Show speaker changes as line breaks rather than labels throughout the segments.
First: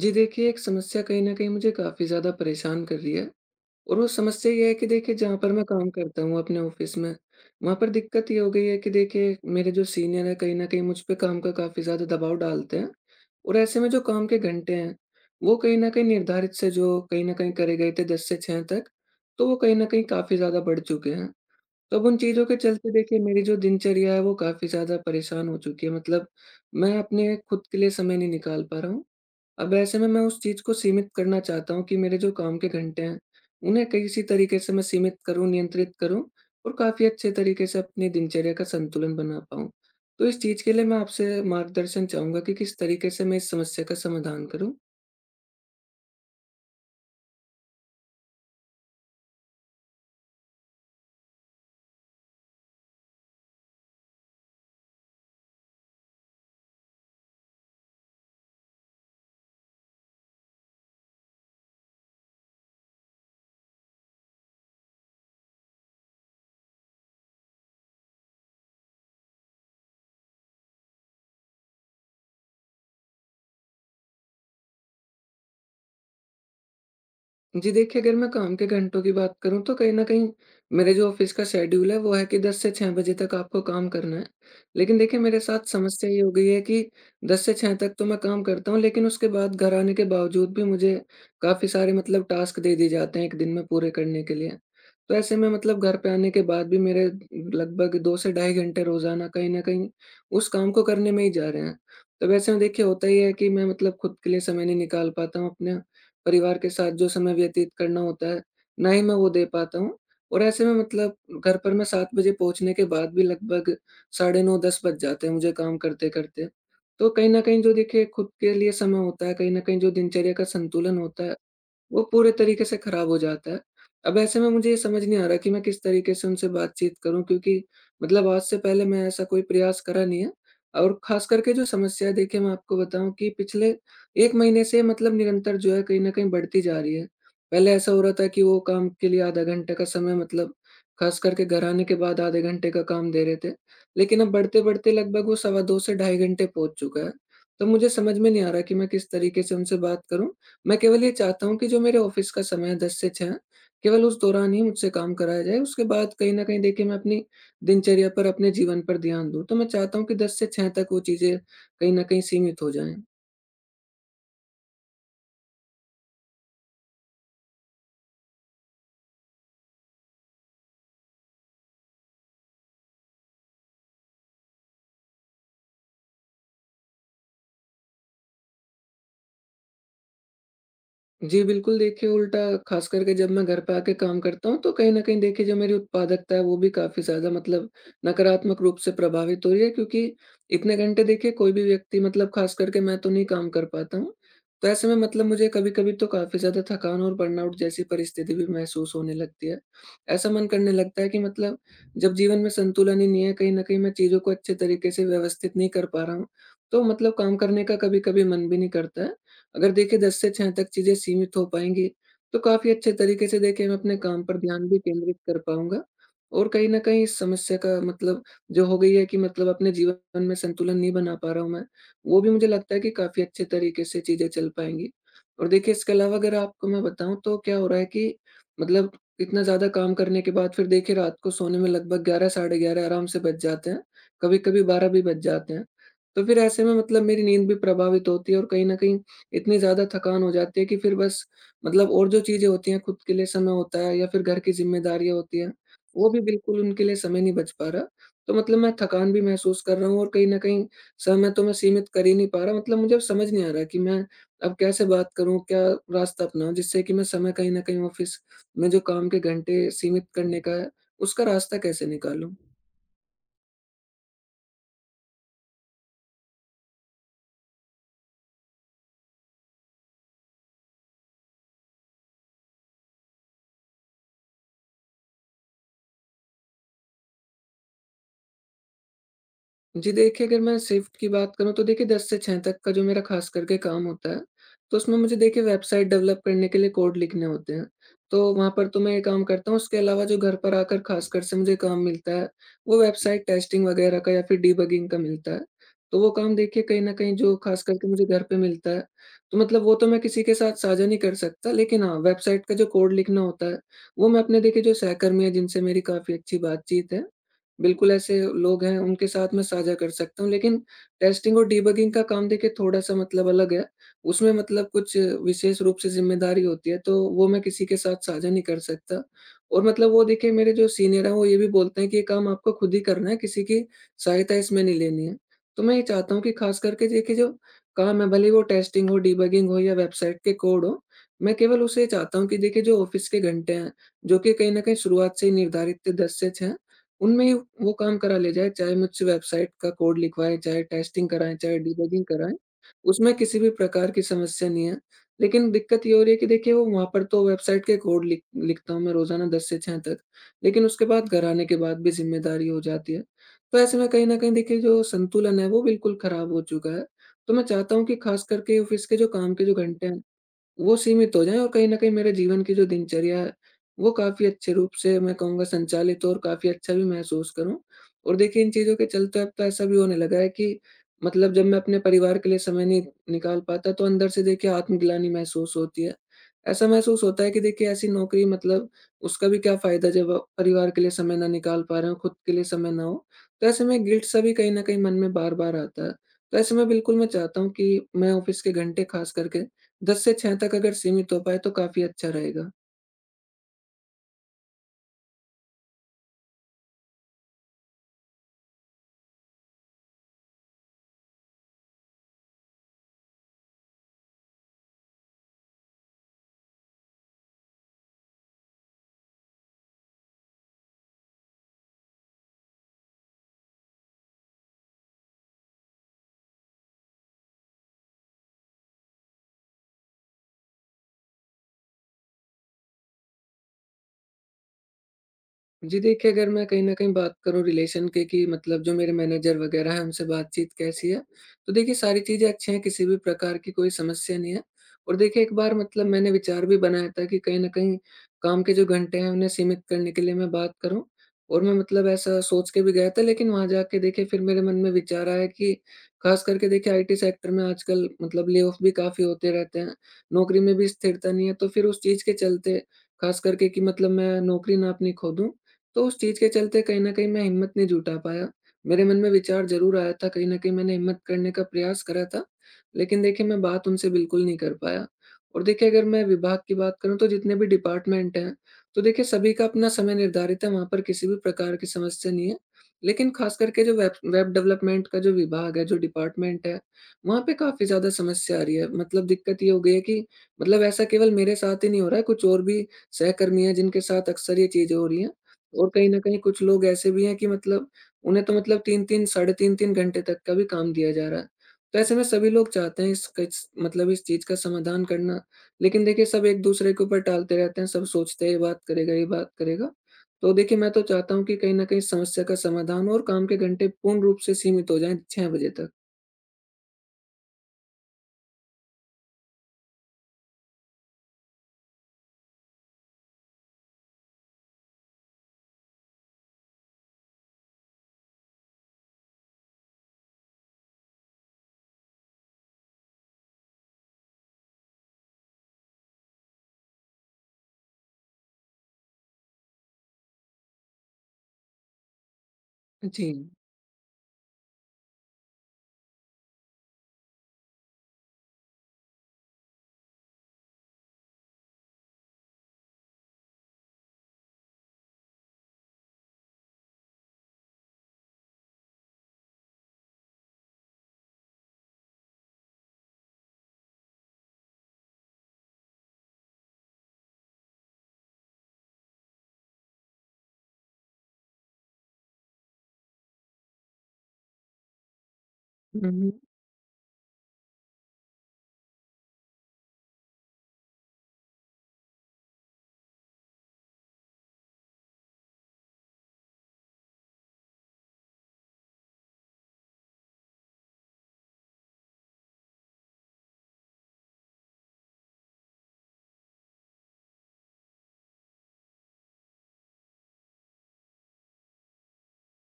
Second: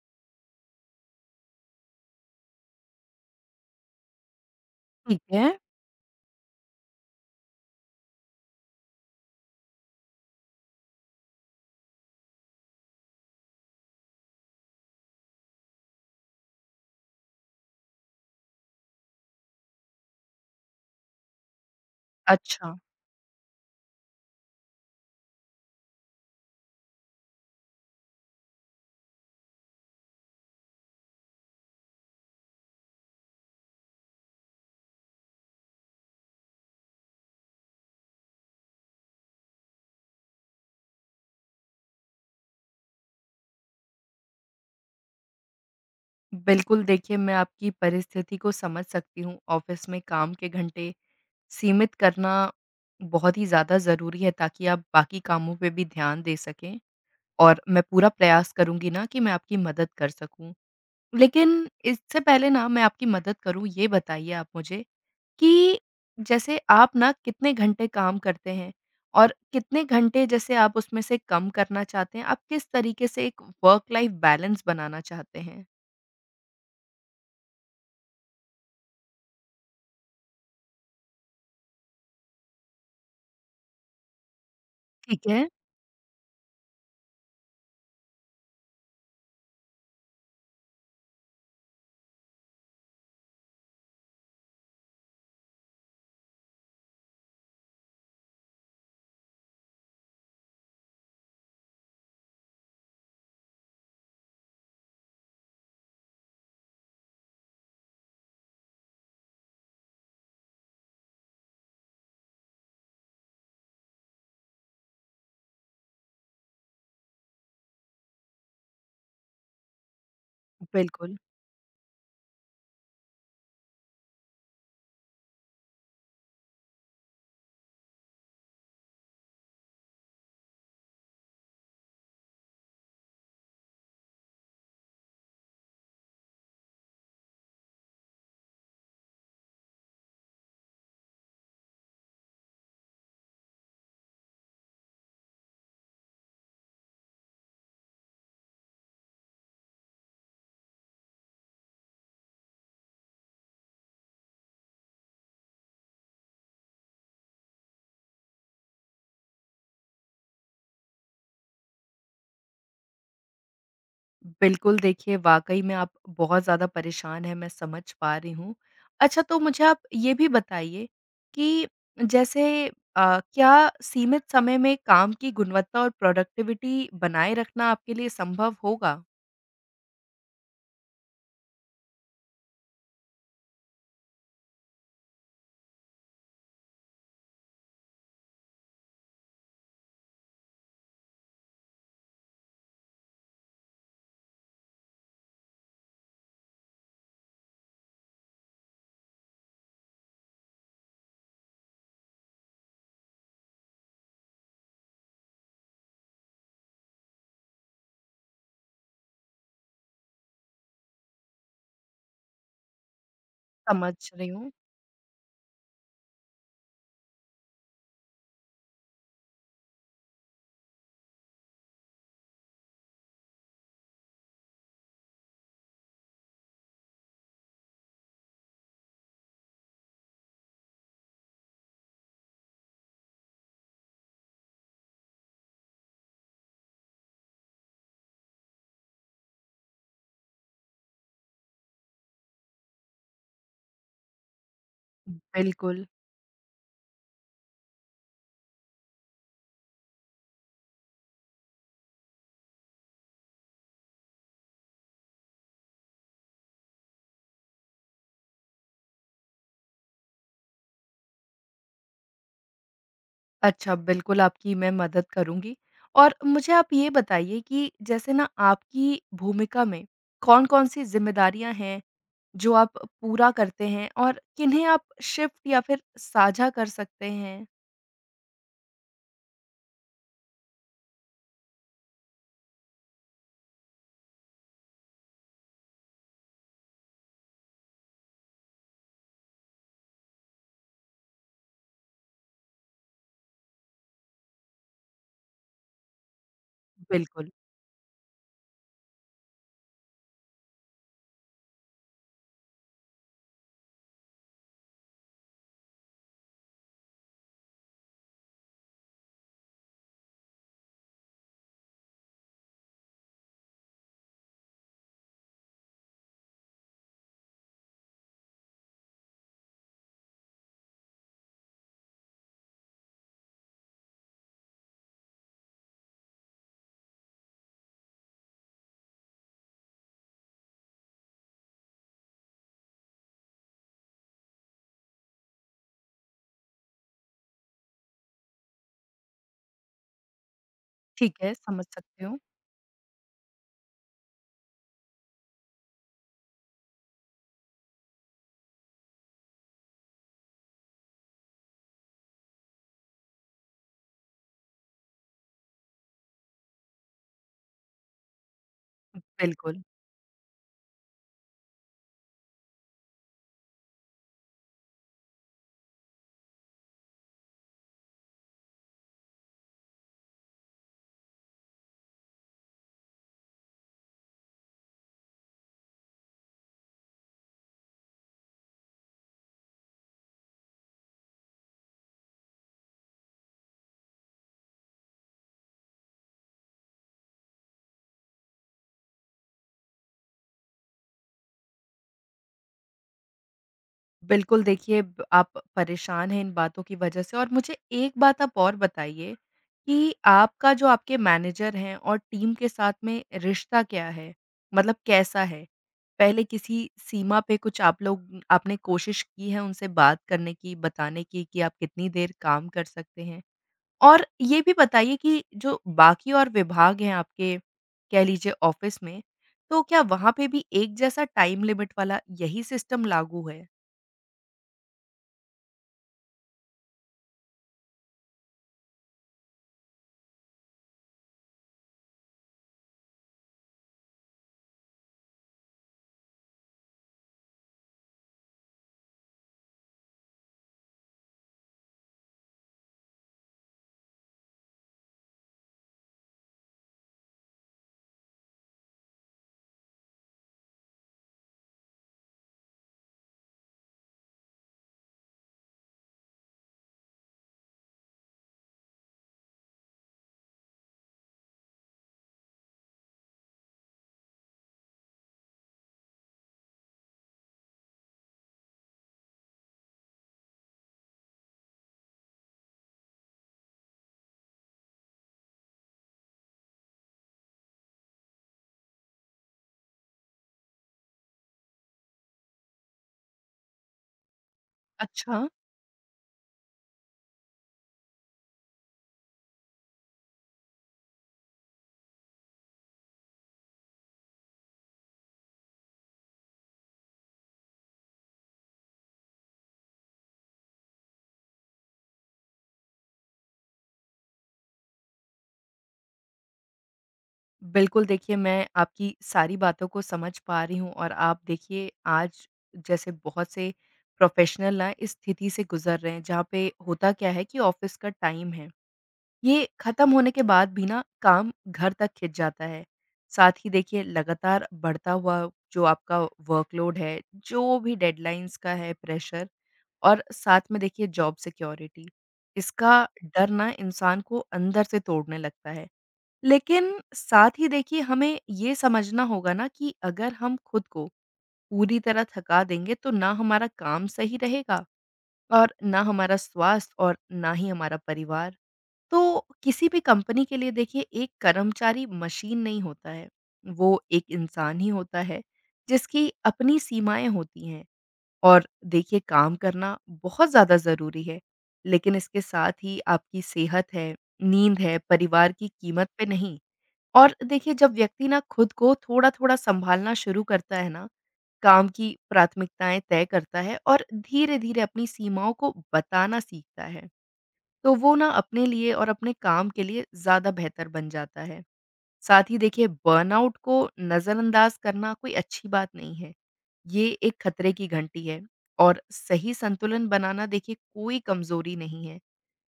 जी, देखिए, एक समस्या कहीं न कहीं मुझे काफ़ी ज़्यादा परेशान कर रही है। और वो समस्या ये है कि देखिए,
ठीक
जहाँ
है।
पर मैं काम करता हूँ अपने ऑफ़िस में, वहाँ पर दिक्कत ये हो गई है कि देखिए, मेरे जो सीनियर हैं कहीं न कहीं मुझ पे काम का काफ़ी ज़्यादा दबाव डालते हैं। और ऐसे में जो काम के घंटे हैं, वो कहीं न कहीं निर्धारित से जो कहीं न कहीं करे गए थे 10 से 6 तक, तो वो कहीं न कहीं काफ़ी ज़्यादा बढ़ चुके हैं। तो अब उन चीज़ों के
अच्छा।
चलते देखिए, मेरी जो दिनचर्या है वो काफ़ी ज़्यादा परेशान हो चुकी है। मतलब मैं अपने खुद के लिए समय नहीं निकाल पा रहा हूँ। अब ऐसे में मैं उस चीज़ को सीमित करना चाहता हूँ कि मेरे जो काम के घंटे हैं, उन्हें किसी तरीके से मैं सीमित करूँ, नियंत्रित करूँ और काफ़ी अच्छे तरीके से अपनी दिनचर्या का संतुलन बना पाऊँ। तो इस चीज़ के लिए मैं आपसे मार्गदर्शन चाहूँगा कि किस तरीके से मैं इस समस्या का समाधान करूँ?
बिल्कुल, देखिए मैं आपकी परिस्थिति को समझ सकती हूँ। ऑफ़िस में काम के घंटे सीमित करना बहुत ही ज़्यादा ज़रूरी है ताकि आप बाकी कामों पे भी ध्यान दे सकें और मैं पूरा प्रयास करूँगी ना कि मैं आपकी मदद कर सकूँ। लेकिन इससे पहले ना मैं आपकी मदद करूँ, ये बताइए आप मुझे कि जैसे आप ना कितने घंटे काम करते हैं? और कितने घंटे जैसे आप उसमें से कम करना चाहते हैं? आप किस तरीके से एक वर्क लाइफ़ बैलेंस बनाना चाहते हैं?
जी, देखिए, अगर मैं काम के घंटों की बात करूँ तो कहीं न कहीं मेरे जो ऑफ़िस का शेड्यूल है वो है कि 10 से 6 बजे तक आपको काम करना है। लेकिन देखिए,
ठीक
मेरे
है,
साथ समस्या ये हो गई है कि 10 से 6 तक तो मैं काम करता हूँ, लेकिन उसके बाद घर आने के बावजूद भी मुझे काफ़ी सारे मतलब टास्क दे दिए जाते हैं 1 दिन में पूरे करने के लिए। तो ऐसे में मतलब घर पे आने के बाद भी मेरे लगभग 2 से ढाई घंटे रोज़ाना कहीं न कहीं उस काम को करने में ही जा रहे हैं। तो वैसे में देखिए होता ही है कि मैं मतलब खुद के लिए समय नहीं निकाल पाता हूँ अपने। परिवार के साथ जो समय व्यतीत करना होता है, ना ही मैं वो दे पाता हूँ। और ऐसे में मतलब घर पर मैं 7 बजे पहुँचने के बाद भी लगभग साढ़े 9 10 बज जाते हैं मुझे काम करते-करते। तो कहीं न कहीं जो देखिए खुद के लिए समय होता है, कहीं न कहीं जो दिनचर्या का संतुलन
बिल्कुल।
होता है, वो पूरे तरीके से खराब हो जाता है। अब ऐसे में मुझे ये समझ नहीं आ रहा कि मैं किस तरीके से उनसे बातचीत करूँ, क्योंकि मतलब आज से पहले मैं ऐसा कोई प्रयास करा नहीं है। और ख़ास करके जो समस्या है देखिए, मैं आपको बताऊँ कि पिछले 1 महीने से मतलब निरंतर जो है कहीं न कहीं बढ़ती जा रही है। पहले ऐसा हो रहा था कि वो काम के लिए आधा घंटे का समय मतलब ख़ास करके घर आने के बाद आधे घंटे का काम दे रहे थे। लेकिन अब बढ़ते-बढ़ते लगभग वो सवा 2 से ढाई घंटे पहुँच चुका है। तो मुझे समझ में नहीं आ रहा कि मैं किस तरीके से उनसे बात करूँ। मैं केवल ये चाहता हूँ कि जो मेरे ऑफ़िस का समय है 10 से 6, केवल उस दौरान ही मुझसे काम कराया जाए। उसके बाद कहीं न कहीं देखिए मैं अपनी दिनचर्या पर, अपने जीवन पर ध्यान दूँ। तो मैं चाहता हूँ कि 10 से 6 तक वो चीज़ें कहीं न कहीं सीमित हो जाएँ।
बिल्कुल, देखिए वाक़ई में आप बहुत ज़्यादा परेशान हैं, मैं समझ पा रही हूँ। अच्छा, तो मुझे आप ये भी बताइए कि जैसे क्या सीमित समय में काम की गुणवत्ता और प्रोडक्टिविटी बनाए रखना आपके लिए संभव होगा?
जी, बिल्कुल, देखिए उल्टा ख़ास करके जब मैं घर पे आके काम करता हूँ, तो कहीं न कहीं देखिए जो मेरी उत्पादकता है वो भी काफ़ी ज़्यादा मतलब नकारात्मक रूप से प्रभावित हो रही है, क्योंकि इतने घंटे देखिए कोई भी व्यक्ति मतलब ख़ास करके मैं तो नहीं काम कर पाता हूँ। तो ऐसे में मतलब मुझे कभी-कभी तो काफ़ी ज़्यादा थकान और बर्नआउट जैसी परिस्थिति भी महसूस होने लगती है। ऐसा मन करने लगता है कि मतलब जब जीवन में संतुलन ही नहीं है, कहीं न कहीं मैं चीज़ों को अच्छे तरीके से व्यवस्थित नहीं कर पा रहा हूँ, तो मतलब काम करने का कभी-कभी मन भी नहीं करता है। अगर देखिए 10 से 6 तक चीज़ें सीमित हो पाएँगी, तो काफ़ी अच्छे तरीके से देखिए मैं
समझ
अपने काम
रही
पर
हूँ।
ध्यान भी केंद्रित कर पाऊँगा। और कहीं न कहीं इस समस्या का मतलब जो हो गई है कि मतलब अपने जीवन में संतुलन नहीं बना पा रहा हूँ मैं, वो भी मुझे लगता है कि काफ़ी अच्छे तरीके से चीज़ें चल पाएँगी। और देखिए इसके अलावा अगर आपको मैं बताऊँ तो क्या हो रहा है कि मतलब इतना ज़्यादा काम करने के बाद फिर देखिए रात को सोने में लगभग 11 साढ़े 11 आराम से बज जाते हैं, कभी-कभी 12 भी बज जाते हैं। तो फिर ऐसे में मतलब मेरी नींद भी प्रभावित होती है और कहीं न कहीं इतनी ज़्यादा थकान हो जाती है कि फिर बस मतलब और जो चीज़ें होती हैं खुद के लिए समय होता है या फिर घर की ज़िम्मेदारियाँ होती हैं,
बिल्कुल।
वो भी बिल्कुल उनके लिए समय नहीं बच पा रहा। तो मतलब मैं थकान भी महसूस कर रहा हूँ और कहीं न कहीं समय तो मैं सीमित कर ही नहीं पा रहा। मतलब मुझे अब समझ नहीं आ रहा कि मैं अब कैसे बात करूँ, क्या रास्ता अपनाऊँ जिससे कि मैं समय कहीं न कहीं ऑफ़िस में जो काम के घंटे सीमित करने का है, उसका रास्ता कैसे निकालूँ?
अच्छा, बिल्कुल आपकी मैं मदद करूँगी और मुझे आप ये बताइए कि जैसे ना आपकी भूमिका में कौन-कौन सी ज़िम्मेदारियाँ हैं? जो आप पूरा करते हैं और किन्हें आप शिफ्ट या फिर साझा कर सकते हैं?
जी, देखिए, अगर मैं शिफ्ट की बात करूँ तो देखिए 10 से 6 तक का जो मेरा खास करके काम होता है, तो उसमें मुझे देखिए वेबसाइट डेवलप करने के लिए कोड लिखने होते हैं। तो वहाँ पर तो मैं ये काम करता हूँ, उसके अलावा जो घर पर आकर खासकर से मुझे काम मिलता है, वो वेबसाइट टेस्टिंग वगैरह का या फिर डिबगिंग का मिलता है। तो वो काम देखिए कहीं न कहीं
बिल्कुल,
जो खास करके मुझे घर पे मिलता है, तो मतलब वो तो मैं किसी के साथ साझा नहीं कर सकता। लेकिन हाँ, वेबसाइट का जो कोड लिखना होता है, वो मैं अपने देखिए जो सहकर्मी हैं जिनसे मेरी काफ़ी अच्छी बातचीत है, बिल्कुल, ऐसे लोग हैं, उनके साथ मैं साझा कर सकता हूँ। लेकिन टेस्टिंग और डिबगिंग का काम देखिए थोड़ा-सा मतलब अलग है। उसमें मतलब कुछ विशेष रूप से ज़िम्मेदारी होती है, तो वो मैं किसी के साथ साझा नहीं कर सकता। और मतलब वो देखिए मेरे जो सीनियर हैं वो ये भी बोलते हैं कि ये काम आपको खुद ही करना है, किसी की सहायता इसमें नहीं लेनी है। तो मैं ये चाहता हूँ कि ख़ास करके देखिए जो काम है, भले ही वो टेस्टिंग हो, डिबगिंग हो या वेबसाइट के कोड हो, मैं केवल उसे चाहता हूँ कि देखिए जो ऑफ़िस के घंटे हैं, जो कि कहीं न कहीं शुरुआत से ही निर्धारित थे 10 से 6, उनमें वो काम करा ले जाए, चाहे मुझसे वेबसाइट का कोड लिखवाएँ, चाहे टेस्टिंग
ठीक है,
कराएँ, चाहे
समझ
डिबगिंग
सकती हूँ।
कराएँ, उसमें किसी भी प्रकार की समस्या नहीं है। लेकिन दिक्कत ये हो रही है कि देखिए वो वहाँ पर तो वेबसाइट के कोड लिखता हूँ मैं रोज़ाना 10 से 6 तक, लेकिन उसके बाद घर आने के बाद भी ज़िम्मेदारी हो जाती है। तो ऐसे में कहीं न कहीं देखिए जो संतुलन है वो बिल्कुल ख़राब हो चुका है। तो मैं चाहता हूँ कि ख़ास करके ऑफ़िस के जो काम के जो
बिल्कुल।
घंटे हैं वो सीमित हो जाएँ और कहीं न कहीं मेरे जीवन की जो दिनचर्या है, वो काफ़ी अच्छे रूप से मैं कहूँगा संचालित हो और काफ़ी अच्छा भी महसूस करूँ। और देखिए इन चीज़ों के चलते अब तो ऐसा भी होने लगा है कि मतलब जब मैं अपने परिवार के लिए समय नहीं निकाल पाता तो अंदर से देखिए आत्मग्लानि महसूस होती है। ऐसा महसूस होता है कि देखिए ऐसी नौकरी मतलब उसका भी क्या फ़ायदा जब आप परिवार के लिए समय ना निकाल पा रहे हो, खुद के लिए समय ना हो। तो ऐसे में गिल्ट सा भी कहीं न कहीं मन में बार-बार आता है। तो ऐसे में बिल्कुल मैं चाहता हूँ कि मैं ऑफ़िस के घंटे ख़ास करके 10 से 6 तक अगर सीमित हो पाए तो काफ़ी अच्छा रहेगा।
बिल्कुल, देखिए ब आप परेशान हैं इन बातों की वजह से, और मुझे एक बात आप और बताइए कि आपका जो आपके मैनेजर हैं और टीम के साथ में रिश्ता क्या है? मतलब कैसा है? पहले किसी सीमा पे कुछ आप लोग आपने कोशिश की है उनसे बात करने की, बताने की कि आप कितनी देर काम कर सकते हैं? और ये भी बताइए कि जो बाकी और विभाग हैं आपके, कह लीजिए ऑफिस में, तो क्या वहाँ पे भी एक जैसा टाइम लिमिट वाला यही सिस्टम लागू है?
जी, देखिए, अगर मैं कहीं न कहीं बात करूँ रिलेशन के कि मतलब जो मेरे मैनेजर वग़ैरह हैं उनसे बातचीत कैसी है, तो देखिए सारी चीज़ें अच्छी हैं, किसी भी प्रकार की कोई समस्या नहीं है। और देखिए एक बार मतलब मैंने विचार भी बनाया था कि कहीं न कहीं काम के जो घंटे हैं उन्हें सीमित करने के लिए मैं बात करूँ और मैं मतलब ऐसा सोच के भी गया था, लेकिन वहाँ जाके देखिए फिर मेरे मन में विचार आया कि ख़ास करके देखिए आईटी सेक्टर में आजकल मतलब ले ऑफ भी काफ़ी होते रहते हैं, नौकरी में भी स्थिरता नहीं है। तो फिर उस चीज़ के चलते ख़ास करके कि मतलब मैं नौकरी ना अपनी खो दूँ, तो उस चीज़ के चलते कहीं न कहीं मैं हिम्मत नहीं जुटा पाया। मेरे मन में विचार ज़रूर आया था, कहीं न कहीं मैंने हिम्मत करने का प्रयास करा था, लेकिन देखिए मैं बात उनसे बिल्कुल नहीं कर पाया। और देखिए अगर मैं विभाग की बात करूँ तो जितने भी डिपार्टमेंट हैं, तो देखिए सभी का अपना समय निर्धारित है, वहाँ पर किसी भी प्रकार की समस्या नहीं है। लेकिन ख़ास करके जो वेब वेब डेवलपमेंट का जो विभाग है, जो डिपार्टमेंट है, वहाँ पे काफ़ी ज़्यादा समस्या आ रही है। मतलब दिक्कत ये हो गई है कि मतलब ऐसा केवल मेरे साथ ही नहीं हो रहा है, कुछ और भी सहकर्मी हैं जिनके साथ अक्सर ये चीज़ें हो रही हैं।
अच्छा।
और कहीं न कहीं कुछ लोग ऐसे भी हैं कि मतलब उन्हें तो मतलब 3-3 साढ़े 3-3 घंटे तक का भी काम दिया जा रहा है। तो ऐसे में सभी लोग चाहते हैं इस किस मतलब इस चीज़ का समाधान करना। लेकिन देखिए सब एक-दूसरे के ऊपर टालते रहते हैं, सब सोचते हैं ये बात करेगा, ये बात करेगा। तो देखिए मैं तो चाहता हूँ कि कहीं न कहीं समस्या का समाधान हो और काम के घंटे पूर्ण रूप से सीमित हो जाएँ 6 बजे तक।
बिल्कुल, देखिए मैं आपकी सारी बातों को समझ पा रही हूँ। और आप देखिए, आज जैसे बहुत से प्रोफ़ेशनल ना इस स्थिति से गुज़र रहे हैं, जहाँ पे होता क्या है कि ऑफिस का टाइम है। ये खत्म होने के बाद भी ना काम घर तक खिंच जाता है। साथ ही देखिए लगातार बढ़ता हुआ जो आपका वर्कलोड है, जो भी डेडलाइंस का है प्रेशर, और साथ में देखिए जॉब सिक्योरिटी, इसका
जी।
डर ना इंसान को अंदर से तोड़ने लगता है। लेकिन साथ ही देखिए, हमें ये समझना होगा ना कि अगर हम खुद को पूरी तरह थका देंगे, तो ना हमारा काम सही रहेगा और ना हमारा स्वास्थ्य और ना ही हमारा परिवार। तो किसी भी कंपनी के लिए देखिए, एक कर्मचारी मशीन नहीं होता है। वो एक इंसान ही होता है, जिसकी अपनी सीमाएँ होती हैं। और देखिए, काम करना बहुत ज़्यादा ज़रूरी है। लेकिन इसके साथ ही आपकी सेहत है, नींद है, परिवार की
हुँ,
कीमत पे
हुँ।
नहीं। और देखिए, जब व्यक्ति ना खुद को थोड़ा-थोड़ा सँभालना शुरू करता है ना, काम की प्राथमिकताएँ तय करता है और धीरे-धीरे अपनी सीमाओं को बताना सीखता है, तो वो ना अपने लिए और अपने काम के लिए ज़्यादा बेहतर बन जाता है। साथ ही देखिए, बर्नआउट को नज़रअंदाज करना कोई अच्छी बात नहीं है। ये एक खतरे की घंटी है, और सही संतुलन बनाना देखिए कोई कमज़ोरी नहीं है,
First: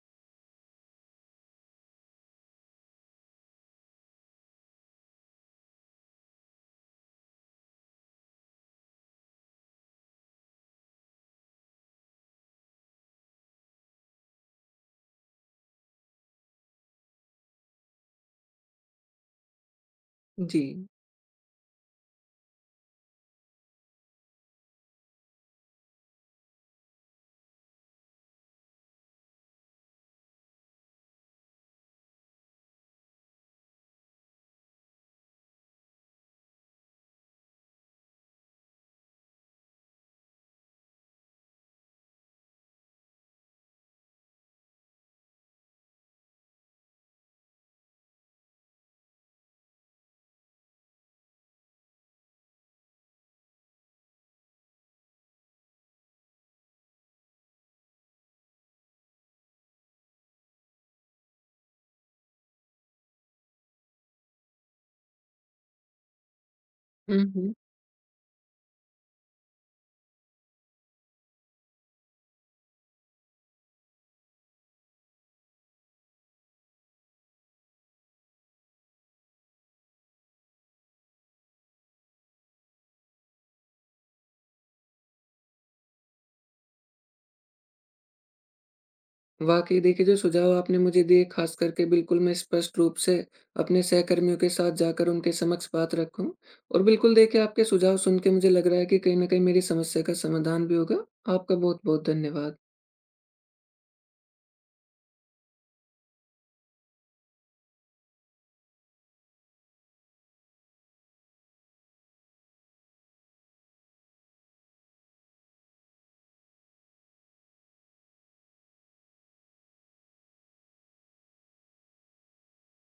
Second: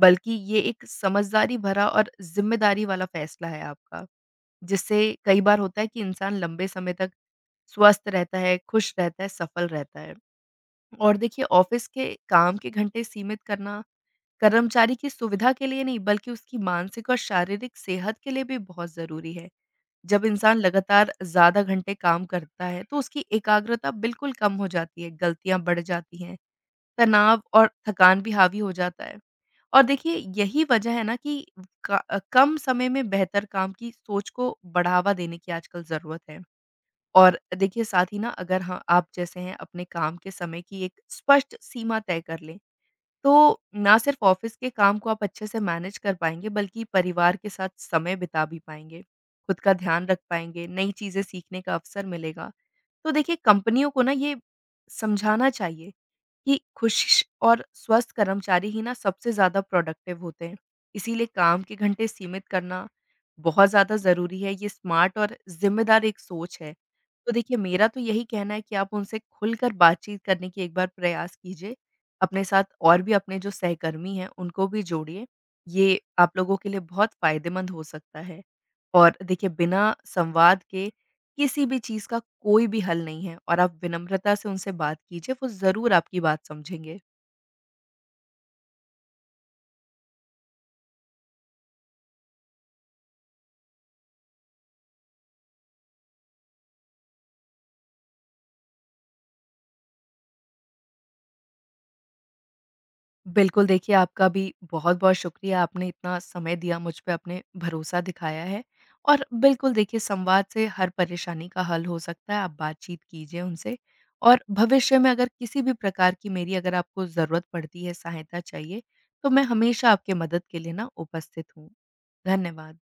बल्कि ये एक समझदारी भरा और ज़िम्मेदारी वाला फ़ैसला है आपका, जिससे कई बार होता है कि इंसान लंबे समय तक स्वस्थ रहता है, खुश रहता है, सफल रहता है। और देखिए, ऑफ़िस के काम के घंटे सीमित करना कर्मचारी की सुविधा के लिए नहीं, बल्कि उसकी मानसिक और शारीरिक सेहत के लिए भी बहुत ज़रूरी है। जब इंसान
जी।
लगातार ज़्यादा घंटे काम करता है, तो उसकी एकाग्रता बिल्कुल कम हो जाती है, गलतियाँ बढ़ जाती हैं, तनाव और थकान भी हावी हो जाता है। और देखिए, यही वजह है ना कि कम समय में बेहतर काम की सोच को बढ़ावा देने की आजकल ज़रूरत है। और देखिए, साथ ही ना अगर, हाँ, आप जैसे हैं अपने काम के समय की एक स्पष्ट सीमा तय कर लें, तो ना सिर्फ ऑफिस के काम को आप अच्छे से मैनेज कर पाएँगे, बल्कि परिवार के साथ समय बिता भी पाएँगे, खुद का ध्यान रख पाएँगे, नई चीज़ें सीखने का अवसर मिलेगा। तो देखिए, कंपनियों को ना ये समझाना चाहिए कि खुश और स्वस्थ कर्मचारी ही ना सबसे ज़्यादा प्रोडक्टिव होते हैं। इसीलिए काम के घंटे सीमित करना बहुत ज़्यादा ज़रूरी है। ये स्मार्ट और ज़िम्मेदार एक सोच है।
हुँ,
तो
हुँ।
देखिए, मेरा तो यही कहना है कि आप उनसे खुलकर बातचीत करने की एक बार प्रयास कीजिए। अपने साथ और भी अपने जो सहकर्मी हैं उनको भी जोड़िए। ये आप लोगों के लिए बहुत फ़ायदेमंद हो सकता है। और देखिए, बिना संवाद के किसी भी चीज़ का कोई भी हल नहीं है, और आप विनम्रता से उनसे बात कीजिए, वो ज़रूर आपकी बात समझेंगे।
वाकई देखिए जो सुझाव आपने मुझे दिए खास करके बिल्कुल मैं स्पष्ट रूप से अपने सहकर्मियों के साथ जाकर उनके समक्ष बात रखूं और बिल्कुल देखिए आपके सुझाव सुन के मुझे लग रहा है कि कहीं ना कहीं मेरी समस्या का समाधान भी होगा। आपका बहुत बहुत धन्यवाद।
बिल्कुल, देखिए आपका भी बहुत-बहुत शुक्रिया, आपने इतना समय दिया मुझ पे, आपने भरोसा दिखाया है। और बिल्कुल देखिए, संवाद से हर परेशानी का हल हो सकता है, आप बातचीत कीजिए उनसे। और भविष्य में अगर किसी भी प्रकार की मेरी, अगर आपको ज़रूरत पड़ती है, सहायता चाहिए, तो मैं हमेशा आपके मदद के लिए ना उपस्थित हूँ। धन्यवाद।